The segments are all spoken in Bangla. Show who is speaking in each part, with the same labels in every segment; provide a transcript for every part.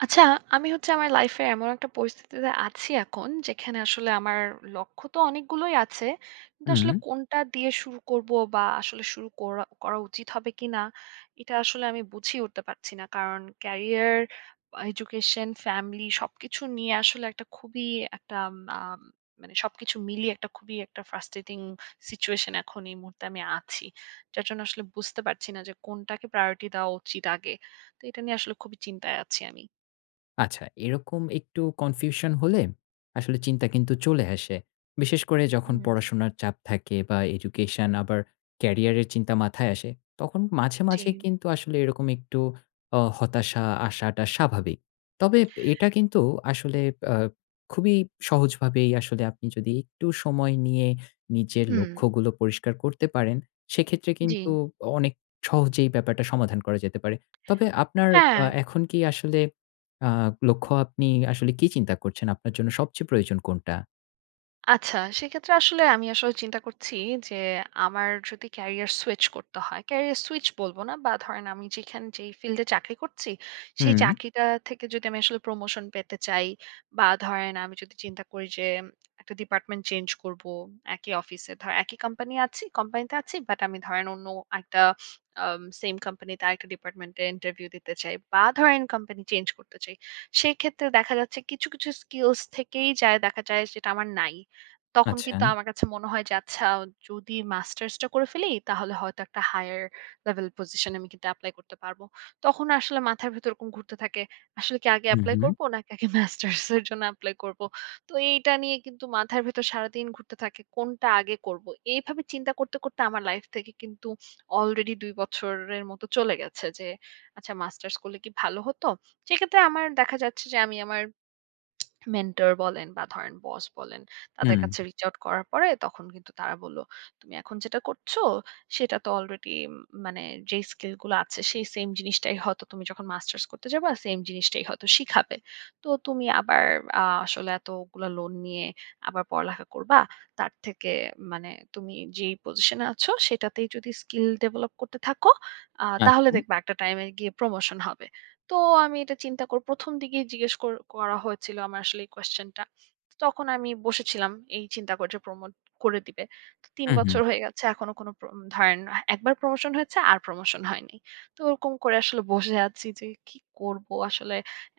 Speaker 1: আচ্ছা আমি হচ্ছে আমার লাইফ এ এমন একটা পরিস্থিতিতে আছি এখন, যেখানে আসলে আমার লক্ষ্য তো অনেকগুলোই আছে। কিন্তু
Speaker 2: হুম।
Speaker 1: আসলে কোনটা দিয়ে শুরু করবো বা আসলে শুরু কোরা করা উচিত হবে কিনা এটা আসলে আমি বুঝেই উঠতে পারছি না। কারণ ক্যারিয়ার এডুকেশন, ফ্যামিলি সবকিছু নিয়ে আসলে একটা খুবই একটা আ মানে সবকিছু মিলিয়ে একটা খুবই একটা ফ্রাস্ট্রেটিং সিচুয়েশন এখন এই মুহূর্তে আমি আছি। যার জন্য আসলে বুঝতে পারছি না যে কোনটাকে প্রায়োরিটি দেওয়া উচিৎ আগে। তো এটা নিয়ে আসলে খুবই চিন্তায় আছি আমি।
Speaker 2: আচ্ছা এরকম একটু কনফিউশন হলে আসলে চিন্তা কিন্তু চলে আসে। বিশেষ করে যখন
Speaker 1: হুম।
Speaker 2: পড়াশুনার চাপ থাকে বা এডুকেশন আবার কেরিয়ার এর চিন্তা মাথায় আসে তখন মাঝে, মাঝে
Speaker 1: জি।
Speaker 2: কিন্তু আসলে এরকম একটু অ হতাশা আশাটা স্বাভাবিক। তবে এটা কিন্তু আসলে অ খুবই সহজভাবেই আসলে আপনি যদি একটু সময় নিয়ে নিজের
Speaker 1: হুঁ।
Speaker 2: লক্ষ্যগুলো পরিষ্কার করতে পারেন, সেক্ষেত্রে কিন্তু
Speaker 1: জি।
Speaker 2: অনেক সহজেই ব্যাপারটা সমাধান করা যেতে পারে। তবে আপনার আ
Speaker 1: হ্যাঁ।
Speaker 2: এখন কি আসলে আ লক্ষ্য আপনি আসলে কী চিন্তা করছেন? আপনার জন্য সবচেয়ে প্রয়োজন কোনটা?
Speaker 1: আচ্ছা সেক্ষেত্রে আসলে আমি আসলে চিন্তা করছি যে আমার যদি ক্যারিয়ার সুইচ করতে হয়। ক্যারিয়ার সুইচ বলব না, বা ধরেন আমি যেখানে যে ফিল্ডে চাকরি করছি সেই
Speaker 2: হুম।
Speaker 1: চাকরিটা থেকে যদি আমি আসলে প্রমোশন পেতে চাই, বা ধরেন আমি যদি চিন্তা করি যে একটা ডিপার্টমেন্ট চেঞ্জ করব একই অফিসে ধরেন একই কোম্পানি আছি কোম্পানি তে আছি। বাট আমি ধরেন অন্য একটা আ সেম কোম্পানি তে আরেকটা ডিপার্টমেন্ট এ ইন্টারভিউ দিতে চাই, বা ধরেন কোম্পানি চেঞ্জ করতে চাই। সেক্ষেত্রে দেখা যাচ্ছে কিছু কিছু স্কিলস থেকেই দেখা যায় যেটা আমার নাই। তখন কিন্তু
Speaker 2: আচ্ছা।
Speaker 1: আমার কাছে মনে হয় যে আচ্ছা যদি মাস্টার্স টা করে ফেলি তাহলে হয়তো একটা হায়ার লেভেল পজিশন এ আমি কিন্তু এপ্লাই করতে পারব। তখন আসলে মাথার ভিতর এরকম ঘুরতে থাকে। আসলে কি আগে
Speaker 2: হু,
Speaker 1: এপ্লাই
Speaker 2: হু।
Speaker 1: করব নাকি আগে মাস্টার্স এর জন্য এপ্লাই করব। তো এইটা নিয়ে কিন্তু মাথার ভেতর সারাদিন ঘুরতে থাকে। কোনটা আগে করব। এইভাবে চিন্তা করতে, করতে আমার লাইফ থেকে কিন্তু আলরেডি ২ বছরের মতো চলে গেছে যে আচ্ছা মাস্টার্স করলে কি ভালো হত। সেক্ষেত্রে আমার দেখা যাচ্ছে যে আমি আমার মেন্টর বলেন বা ধরেন বস বলেন তাদের
Speaker 2: হুম।
Speaker 1: কাছে reach out করার পরে তখন কিন্তু তারা বলল, তুমি এখন যেটা করছো সেটা তো আলরেডি মানে যেই স্কিল গুলো আছে, সেই সেম জিনিসটাই হয়তো তুমি যখন মাস্টার্স করতে যাবা সেম জিনিসটাই হয়তো শিখাবে। তো তুমি আবার আ আসলে এতগুলা লোন নিয়ে আবার পড়ালেখা করবা। তার থেকে মানে তুমি যেই পজিশনে আছ সেটাতেই যদি স্কিল ডেভেলপ করতে থাকো আ তাহলে
Speaker 2: আচ্ছা।
Speaker 1: দেখবা একটা টাইমে গিয়ে প্রমোশন হবে। তো আমি এটা চিন্তা করব। প্রথম দিকেই জিজ্ঞেস কর করা হয়েছিল আমার আসলে এই কোশ্চেন টা। তখন আমি বসেছিলাম এই চিন্তা করে প্রমোট করে দিবে। তো ৩
Speaker 2: হুম, হুম।
Speaker 1: বছর হয়ে গেছে এখনো কোনো প্র ধারেন না, একবার প্রমোশন হয়েছে আর প্রমোশন হয়নি। তো ওরকম করে আসলে বসে আছি যে কি করব আসলে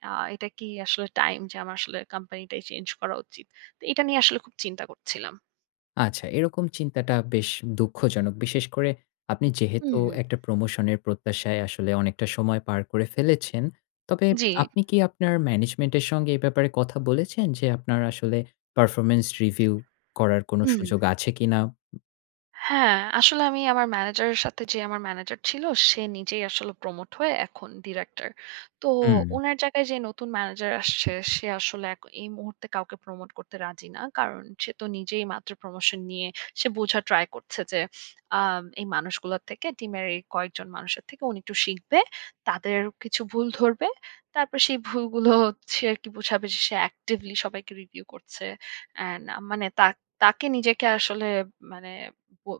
Speaker 1: আ এটা কি আসলে টাইম যে আমার আসলে কোম্পানিটাই চেঞ্জ করা উচিত। তো এটা নিয়ে আসলে খুব চিন্তা করছিলাম।
Speaker 2: আচ্ছা এরকম চিন্তাটা বেশ দুঃখজনক। বিশেষ করে আপনি
Speaker 1: হু,
Speaker 2: যেহেতু
Speaker 1: হু।
Speaker 2: একটা প্রমোশন এর প্রত্যাশায় আসলে অনেকটা সময় পার করে ফেলেছেন। তবে
Speaker 1: জি।
Speaker 2: আপনি কি আপনার ম্যানেজমেন্ট এর সঙ্গে এ ব্যাপারে কথা বলেছেন? যে আপনার আসলে পারফরম্যান্স রিভিউ করার কোন সুযোগ
Speaker 1: হু।
Speaker 2: আছে কিনা?
Speaker 1: হ্যাঁ, আসলে আমি আমার ম্যানেজারের সাথে যে আমার ম্যানেজার ছিল সে নিজেই আসলে প্রমোট হয়ে এখন ডিরেক্টর। তো
Speaker 2: হু।
Speaker 1: উনার জায়গায় যে নতুন ম্যানেজার আসছে সে আসলে এই মুহূর্তে কাউকে প্রমোট করতে রাজি না। কারণ সে তো নিজেই মাত্র প্রমোশন নিয়ে সে বোঝা ট্রাই করছে যে আ এই মানুষগুলোর থেকে টিমের এই কয়েকজন মানুষের থেকে উনি একটু শিখবে। তাদের কিছু ভুল ধরবে। তারপর সেই ভুলগুলো হচ্ছে আর কি সে actively সবাইকে review করছে এন্ড আ মানে তাকে নিজেকে আসলে মানে বো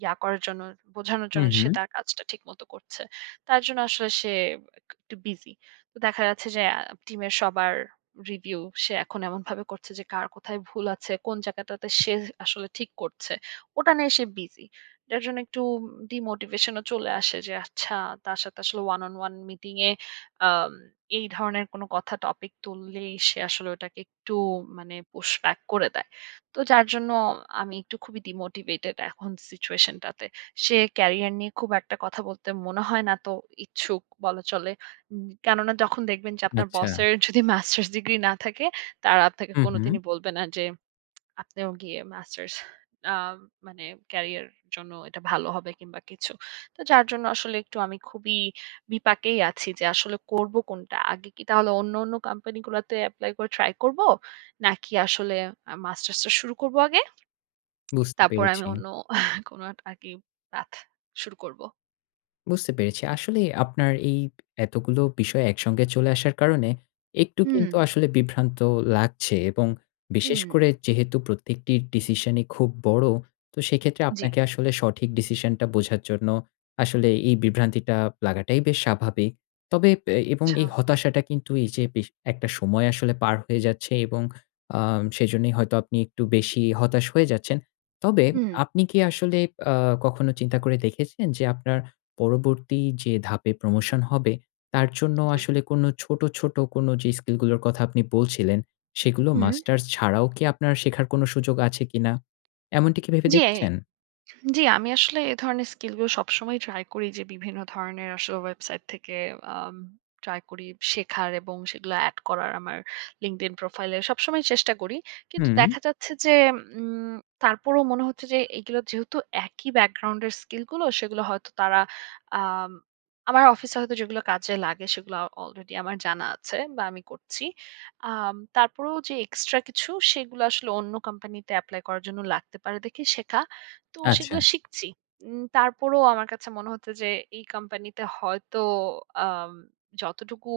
Speaker 1: ইয়া করার জন্য বোঝানোর
Speaker 2: হু,
Speaker 1: জন্য সে
Speaker 2: হু।
Speaker 1: তার কাজটা ঠিকমত করছে। তার জন্য আসলে সে একটু বিসি। তো দেখা যাচ্ছে যে টিমের সবার রিভিউ সে এখন এমনভাবে করছে যে কার কোথায় ভুল আছে, কোন জায়গাটাতে সে আসলে ঠিক করছে। ওটা নিয়ে সে বিজি। যার জন্য একটু ডিমোটিভেশন ও চলে। আসে যে আচ্ছা তার সাথে আসলে one on one মিটিং এ আ এই ধরনের কোনো কথা টপিক তুললেই সে আসলে ওটাকে একটু মানে push back করে দেয়। তো যার জন্য আমি একটু খুবই ডিমোটিভেটেড এখন সিচুয়েশন টাতে। সে ক্যারিয়ার নিয়ে খুব একটা কথা বলতে মনে হয় না তো ইচ্ছুক বলা চলে। কেননা যখন দেখবেন যে আপনার
Speaker 2: আচ্ছা।
Speaker 1: বসের যদি মাস্টার্স ডিগ্রি না থাকে তারা আপনাকে
Speaker 2: হু, হু।
Speaker 1: কোনদিনই বলবে না যে আপনিও গিয়ে মাস্টার্স আ মানে ক্যারিয়ার জন্য এটা ভালো হবে কিংবা কিছু। তো যার জন্য আসলে একটু আমি খুবই বিপাকেই আছি যে আসলে করব কোনটা। আগে কি তাহলে অন্য, অন্য কোম্পানি গুলাতে এপ্লাই করে ট্রাই করব? নাকি আসলে আ মাস্টার্স টা শুরু করব আগে।
Speaker 2: বুঝতে
Speaker 1: তারপর আমি
Speaker 2: পেরেছি।
Speaker 1: অন্য কোন পাথ শুরু করব।
Speaker 2: বুঝতে পেরেছি। আসলে আপনার এই এতগুলো বিষয় একসঙ্গে চলে আসার কারণে একটু কিন্তু
Speaker 1: হু।
Speaker 2: আসলে বিভ্রান্ত লাগছে, এবং বিশেষ
Speaker 1: হু।
Speaker 2: করে যেহেতু প্রত্যেকটির ডিসিশন ই খুব বড় তো সেক্ষেত্রে
Speaker 1: জি।
Speaker 2: আপনাকে আসলে সঠিক ডিসিশন টা বোঝার জন্য আসলে এই বিভ্রান্তিটা লাগাটাই বেশ স্বাভাবিক। তবে এ এবং এই
Speaker 1: আচ্ছা।
Speaker 2: হতাশাটা কিন্তু এই যে একটা সময় আসলে পার হয়ে যাচ্ছে এবং আ সেজন্যই হয়তো আপনি একটু বেশি হতাশ হয়ে যাচ্ছেন। তবে
Speaker 1: হু।
Speaker 2: আপনি কি আসলে আ কখনো চিন্তা করে দেখেছেন যে আপনার পরবর্তী যে ধাপে প্রমোশন হবে তার জন্য
Speaker 1: জি।
Speaker 2: আসলে কোন ছোট, ছোট কোনো যে স্কিল গুলোর কথা আপনি বলছিলেন সেগুলো
Speaker 1: হু।
Speaker 2: মাস্টার্স ছাড়াও কি আপনার শেখার কোন সুযোগ আছে কিনা? এমনটি কি ভেবে
Speaker 1: জি,
Speaker 2: দেখেছেন?
Speaker 1: জি আমি আসলে এ ধরনের স্কিলগুলো সবসময়ই ট্রাই করি যে বিভিন্ন ধরনের আসলে ওয়েবসাইট থেকে আ ট্রাই করি শেখার এবং সেগুলো এড করার আমার লিঙ্কড ইন প্রোফাইলে সবসময় চেষ্টা করি। কিন্তু
Speaker 2: হু।
Speaker 1: দেখা যাচ্ছে যে উম তারপরেও মনে হচ্ছে যে এগুলো যেহেতু একই ব্যাকগ্রাউন্ডের স্কিলগুলো সেগুলো হয়তো তারা আ আমার অফিসে হয়তো যেগুলো কাজে লাগে সেগুলো আলরেডি আমার জানা আছে বা আমি করছি। আ তারপরেও যে এক্সট্রা কিছু সেগুলো আসলে অন্য কোম্পানিতে এপ্লাই করার জন্য লাগতে পারে দেখি শেখা। তো সেগুলো
Speaker 2: আচ্ছা।
Speaker 1: শিখছি। উম তারপরেও আমার কাছে মনে হচ্ছে যে এই কোম্পানিতে হয়তো আ যতটুকু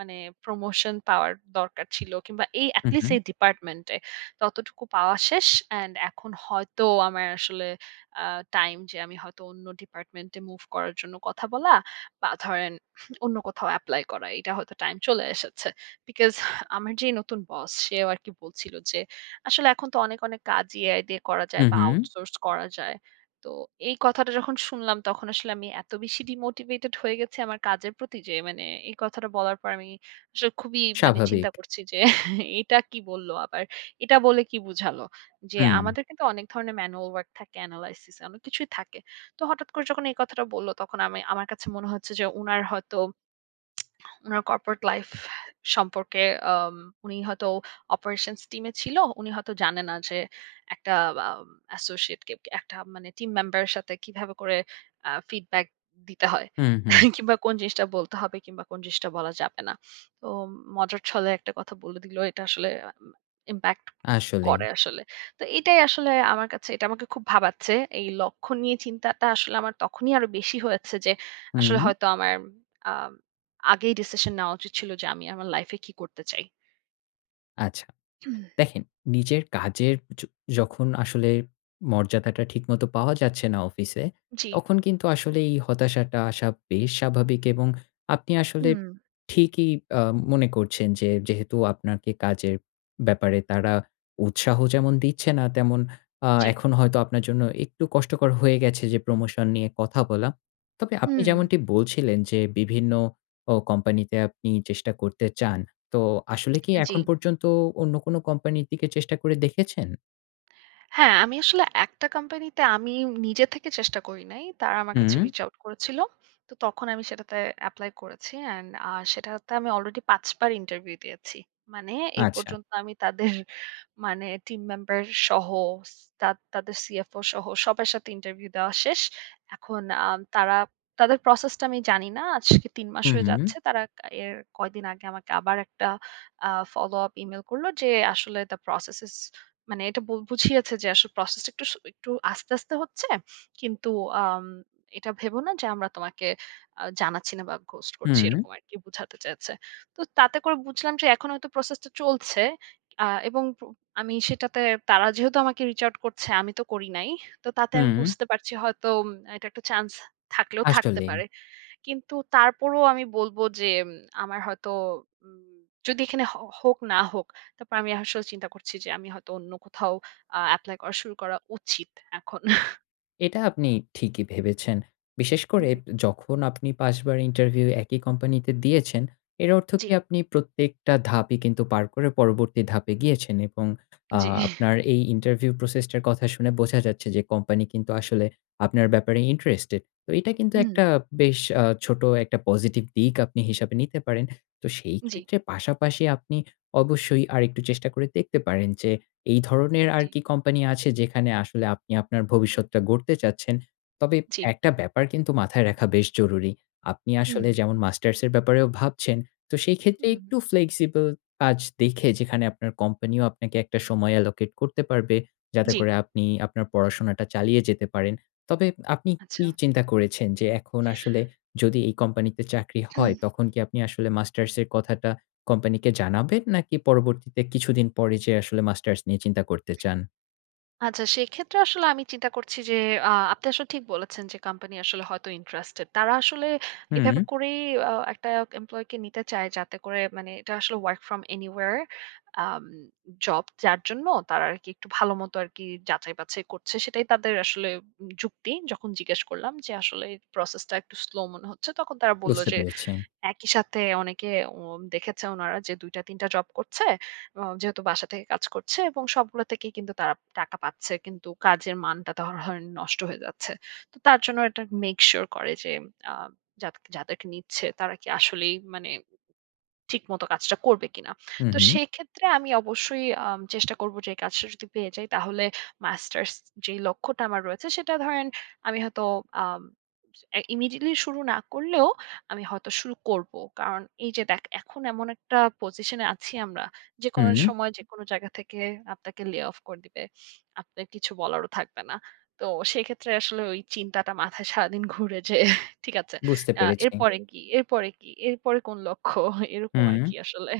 Speaker 1: মানে প্রমোশন পাওয়ার দরকার ছিল কিংবা এই
Speaker 2: হুম,
Speaker 1: এটলিস্ট
Speaker 2: হুম।
Speaker 1: এই ডিপার্টমেন্টে ততটুকু পাওয়া শেষ অ্যান্ড এখন হয়তো আমার আসলে আ টাইম যে আমি হয়তো অন্য ডিপার্টমেন্টে মুভ করার জন্য কথা বলা বা ধরেন অন্য কোথাও এপ্লাই করা। এটা হয়তো টাইম চলে এসেছে। বিকস আমার যে নতুন বস সেও আরকি বলছিল যে আসলে এখন তো অনেক অনেক কাজ এআই দিয়ে করা যায়
Speaker 2: হুম,
Speaker 1: বা
Speaker 2: হু।
Speaker 1: আউটসোর্স করা যায়। তো এই কথাটা যখন শুনলাম তখন আসলে আমি এত বেশি ডিমোটিভেটেড হয়ে গেছি আমার কাজের প্রতি যে মানে এই কথাটা বলার পর আমি আসলে খুবই মানে চিন্তা
Speaker 2: স্বাভাবিক।
Speaker 1: করছি যে এটা কি বলল আবার। এটা বলে কি বুঝালো। যে
Speaker 2: হু।
Speaker 1: আমাদের কিন্তু অনেক ধরনের ম্যানুয়াল ওয়ার্ক থাকে অ্যানালাইসিস অনেক কিছুই থাকে। তো হঠাৎ করে যখন এই কথাটা বললো তখন আমি আমার কাছে মনে হচ্ছে যে উনার হয়তো উনার কর্পোরেট লাইফ সম্পর্কে আ উনি হয়তো অপারেশনস টিমে ছিল। উনি হয়তো জানে না যে একটা আ অ্যাসোসিয়েটকে একটা মানে টিম মেম্বারের সাথে কিভাবে করে অ্যা ফিডব্যাক দিতে হয়।
Speaker 2: হুম, হুম।
Speaker 1: কিংবা কোন জিনিসটা বলতে হবে কিংবা কোন জিনিসটা বলা যাবে না। তো মজার ছলে একটা কথা বলে দিলো। এটা আসলে ইমপ্যাক্ট
Speaker 2: আসলেই।
Speaker 1: করে আসলে। তো এটাই আসলে আমার কাছে এটা আমাকে খুব ভাবাচ্ছে। এই লক্ষ্য নিয়ে চিন্তাটা আসলে আমার তখনই আরো বেশি হয়েছে যে আসলে
Speaker 2: হুম।
Speaker 1: হয়তো আমার আ আগেই ডিসিশন নেওয়া উচিত ছিল যে আমি আমার লাইফ এ কী করতে চাই।
Speaker 2: আচ্ছা।
Speaker 1: হুম।
Speaker 2: দেখেন নিজের কাজের য যখন আসলে মর্যাদাটা ঠিকমত পাওয়া যাচ্ছে না অফিসে,
Speaker 1: জি।
Speaker 2: তখন কিন্তু আসলে এই হতাশাটা আসা বেশ স্বাভাবিক, এবং আপনি আসলে
Speaker 1: হু।
Speaker 2: ঠিকই আ মনে করছেন যে যেহেতু আপনার কাজের ব্যাপারে তারা উৎসাহ যেমন দিচ্ছে না তেমন আ
Speaker 1: জি।
Speaker 2: এখন হয়তো আপনার জন্য একটু কষ্টকর হয়ে গেছে যে প্রমোশন নিয়ে কথা বলা। তবে আপনি
Speaker 1: হু।
Speaker 2: যেমনটি বলছিলেন যে বিভিন্ন অ কোম্পানি তে আপনি চেষ্টা করতে চান। তো আসলে কি এখন
Speaker 1: জি।
Speaker 2: পর্যন্ত অন্য কোন কোম্পানির দিকে চেষ্টা করে দেখেছেন?
Speaker 1: হ্যাঁ আমি আসলে একটা কোম্পানিতে আমি নিজে থেকে চেষ্টা করি নাই। তারা আমার কাছে
Speaker 2: হুম।
Speaker 1: রিচ আউট করেছিল। তো তখন আমি সেটাতে এপ্লাই করেছি অ্যান্ড আ সেটাতে আমি আলরেডি পাঁচবার ইন্টারভিউ দিয়েছি। মানে এই
Speaker 2: আচ্ছা।
Speaker 1: পর্যন্ত আমি তাদের মানে টিম মেম্বার সহ সি তা তাদের সিএফও সহ সবার সাথে ইন্টারভিউ দেওয়া শেষ। এখন আ তারা তাদের প্রসেস টা আমি জানি না। আজকে ৩ মাস
Speaker 2: হু,
Speaker 1: হয়ে যাচ্ছে।
Speaker 2: হু।
Speaker 1: তারা এর কয়দিন আগে আমাকে আবার একটা আ ফলো আপ ইমেইল করল যে আসলে the process is মানে এটা বুঝিয়েছে যে আসলে প্রসেস টা একটু আস্তে, আস্তে কিন্তু আ এটা ভেব না যে আমরা তোমাকে জানাচ্ছি না বা ghost করছি
Speaker 2: হুম।
Speaker 1: এরকম আরকি বুঝাতে চেয়েছে। তো তাতে করে বুঝলাম যে এখন হয়তো প্রসেস টা চলছে আ এবং আমি সেটাতে তারা যেহেতু আমাকে রিচ আউট করছে আমি তো করি নাই। তো তাতে আমি
Speaker 2: হুম।
Speaker 1: বুঝতে পারছি হয়তো এটা একটা চান্স থাকলেও থাকতে
Speaker 2: আসলে।
Speaker 1: পারে। কিন্তু তারপরও আমি বলব যে আমার হয়তো যদি এখানে হ হোক না হোক তারপর আমি আসলে চিন্তা করছি যে আমি হয়তো অন্য কোথাও আ এপ্লাই করা শুরু করা উচিত এখন।
Speaker 2: এটা আপনি ঠিকই ভেবেছেন। বিশেষ করে
Speaker 1: জি।
Speaker 2: যখন আপনি ৫ বার ইন্টারভিউ একই কোম্পানিতে দিয়েছেন এর অর্থ
Speaker 1: জি।
Speaker 2: কি আপনি প্রত্যেকটা ধাপই কিন্তু পার করে পরবর্তী ধাপে গিয়েছেন এবং আ
Speaker 1: জি।
Speaker 2: আপনার এই ইন্টারভিউ প্রসেস টার কথা শুনে বোঝা যাচ্ছে যে, কোম্পানি কিন্তু আসলে আপনার ব্যাপারে ইন্টারেস্টেড। তো এটা কিন্তু একটা
Speaker 1: হুঁ।
Speaker 2: বেশ আ ছোট একটা পজিটিভ দিক আপনি হিসাবে নিতে পারেন। তো সেই
Speaker 1: জি।
Speaker 2: ক্ষেত্রে পাশাপাশি আপনি অবশ্যই আরেকটু চেষ্টা করে দেখতে পারেন যে এই ধরনের আর
Speaker 1: জি।
Speaker 2: কি কোম্পানি আছে, যেখানে আসলে আপনি আপনার ভবিষ্যৎটা গড়তে চাচ্ছেন। তবে
Speaker 1: জি।
Speaker 2: একটা ব্যাপার কিন্তু মাথায় রাখা বেশ জরুরী। আপনি
Speaker 1: হু।
Speaker 2: আসলে যেমন মাস্টার্স এর ব্যাপারেও ভাবছেন তো সেই ক্ষেত্রে
Speaker 1: হু।
Speaker 2: একটু ফ্লেক্সিবল কাজ দেখে যেখানে আপনার কোম্পানি আপনাকে একটা সময় allocate করতে পারবে। যাতে
Speaker 1: জি।
Speaker 2: করে আপনি আপনার পড়াশোনাটা চালিয়ে যেতে পারেন। তবে আপনি কি
Speaker 1: আচ্ছা।
Speaker 2: চিন্তা করেছেন? যে এখন আসলে যদি এই কোম্পানি তে চাকরি হয়,
Speaker 1: হুম।
Speaker 2: তখন কি আপনি আসলে মাস্টার্স এর কথাটা কোম্পানিকে জানাবেন? নাকি পরবর্তীতে কিছুদিন পরে যে আসলে মাস্টার্স নিয়ে চিন্তা করতে চান?
Speaker 1: আচ্ছা সেক্ষেত্রে আসলে আমি চিন্তা করছি যে আ আপনি আসলে ঠিক বলেছেন যে কোম্পানি আসলে হয়তো ইন্টারেস্টেড তারা আসলে এভাবে
Speaker 2: হুম।
Speaker 1: করেই আ একটা এমপ্লই কে নিতে চায় যাতে করে মানে এটা আসলে work from anywhere আম জব যার জন্য তারা আরকি একটু ভাল মত আরকি যাচাই বাছাই করছে সেটাই তাদের আসলে যুক্তি যখন জিজ্ঞেস করলাম যে আসলে প্রসেস টা একটু স্লো মনে হচ্ছে, তখন তারা বলল
Speaker 2: বুঝতে
Speaker 1: যে
Speaker 2: পেরেছি।
Speaker 1: একই সাথে অনেকে অ দেখেছে উনারা যে ২ টা ৩ টা জব করছে। আ যেহেতু বাসা থেকে কাজ করছে এবং সবগুলো থেকেই কিন্তু তারা টাকা পাচ্ছে। কিন্তু কাজের মানটা ধ ধরেন নষ্ট হয়ে যাচ্ছে। তো তার জন্য এটা মেক সিউর করে যে যা যাদেরকে নিচ্ছে তারা কি আসলেই মানে ঠিকমতো কাজটা করবে কিনা।
Speaker 2: হু,
Speaker 1: তো
Speaker 2: হু।
Speaker 1: সেক্ষেত্রে আমি অবশ্যই আ চেষ্টা করব যে এই কাজটা যদি পেয়ে যাই তাহলে মাস্টার্স যে লক্ষ্যটা আমার রয়েছে সেটা ধরেন আমি হয়তো আ ইমিডিয়েটলি শুরু না করলেও আমি হয়তো শুরু করব। কারণ এই যে দেখ এখন এমন একটা একটা পজিশনে আছি আমরা। যেকোন
Speaker 2: হু।
Speaker 1: সময় যেকোনো জায়গা থেকে আপনাকে lay off করে দিবে। আপনার কিছু বলারও থাকবে না। তো সেক্ষেত্রে আসলে ওই চিন্তাটা মাথায় সারাদিন ঘুরে যে। ঠিক আছে।
Speaker 2: বুঝতে পেরেছি।
Speaker 1: এরপরে কি? এরপরে কি? এরপরে কোন লক্ষ্য এরকম
Speaker 2: হুম।
Speaker 1: আরকি আসলে।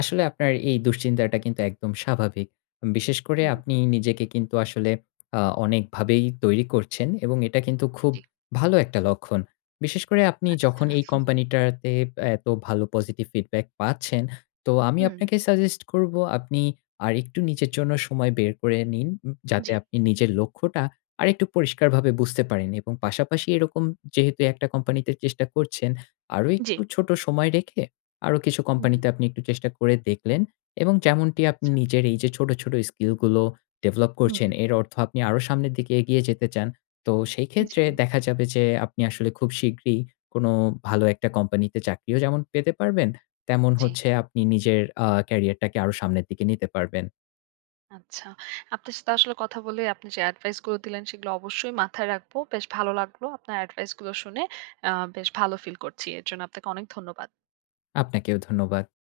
Speaker 2: আসলে আপনার এই দুশ্চিন্তাটা কিন্তু একদম স্বাভাবিক। বিশেষ করে
Speaker 1: হু।
Speaker 2: আপনি নিজেকে কিন্তু আসলে আ অনেকভাবেই তৈরি করছেন এবং এটা কিন্তু খুব
Speaker 1: ঠিক।
Speaker 2: ভালো একটা লক্ষণ। বিশেষ করে আপনি যখন
Speaker 1: আচ্ছা।
Speaker 2: এই কোম্পানি টাতে এত ভালো পজিটিভ ফিডব্যাক পাচ্ছেন তো আমি
Speaker 1: হু।
Speaker 2: আপনাকে সাজেস্ট করব, আপনি আরেকটু নিজের জন্য সময় বের করে নিন যাতে
Speaker 1: জি।
Speaker 2: আপনি নিজের লক্ষ্যটা আরেকটু পরিষ্কারভাবে বুঝতে পারেন এবং পাশাপাশি এরকম যেহেতু একটা কোম্পানিতে চেষ্টা করছেন, আরো একটু
Speaker 1: জি।
Speaker 2: ছোট সময় রেখে আরো কিছু কোম্পানিতে
Speaker 1: হু।
Speaker 2: আপনি একটু চেষ্টা করে দেখলেন এবং যেমনটি আপনি
Speaker 1: আচ্ছা।
Speaker 2: নিজের এই যে ছোট, ছোট স্কিল গুলো ডেভেলপ করছেন
Speaker 1: হু।
Speaker 2: এর অর্থ আপনি আরো সামনের দিকে এগিয়ে যেতে চান তো সেই ক্ষেত্রে
Speaker 1: জি।
Speaker 2: দেখা যাবে যে আপনি আসলে খুব শীঘ্রই কোনো ভালো একটা কোম্পানিতে চাকরিও যেমন পেতে পারবেন তেমন
Speaker 1: জি।
Speaker 2: হচ্ছে আপনি নিজের আ ক্যারিয়ারটাকে আরো সামনের দিকে নিতে পারবেন।
Speaker 1: আচ্ছা। আপনার সাথে আসলে কথা বলে আপনি যে অ্যাডভাইস গুলো দিলেন সেগুলো অবশ্যই মাথায় রাখব। বেশ ভালো লাগলো আপনার অ্যাডভাইস গুলো শুনে অ্যা বেশ ভালো ফিল করছি। এর জন্য আপনাকে অনেক ধন্যবাদ।
Speaker 2: আপনাকেও ধন্যবাদ।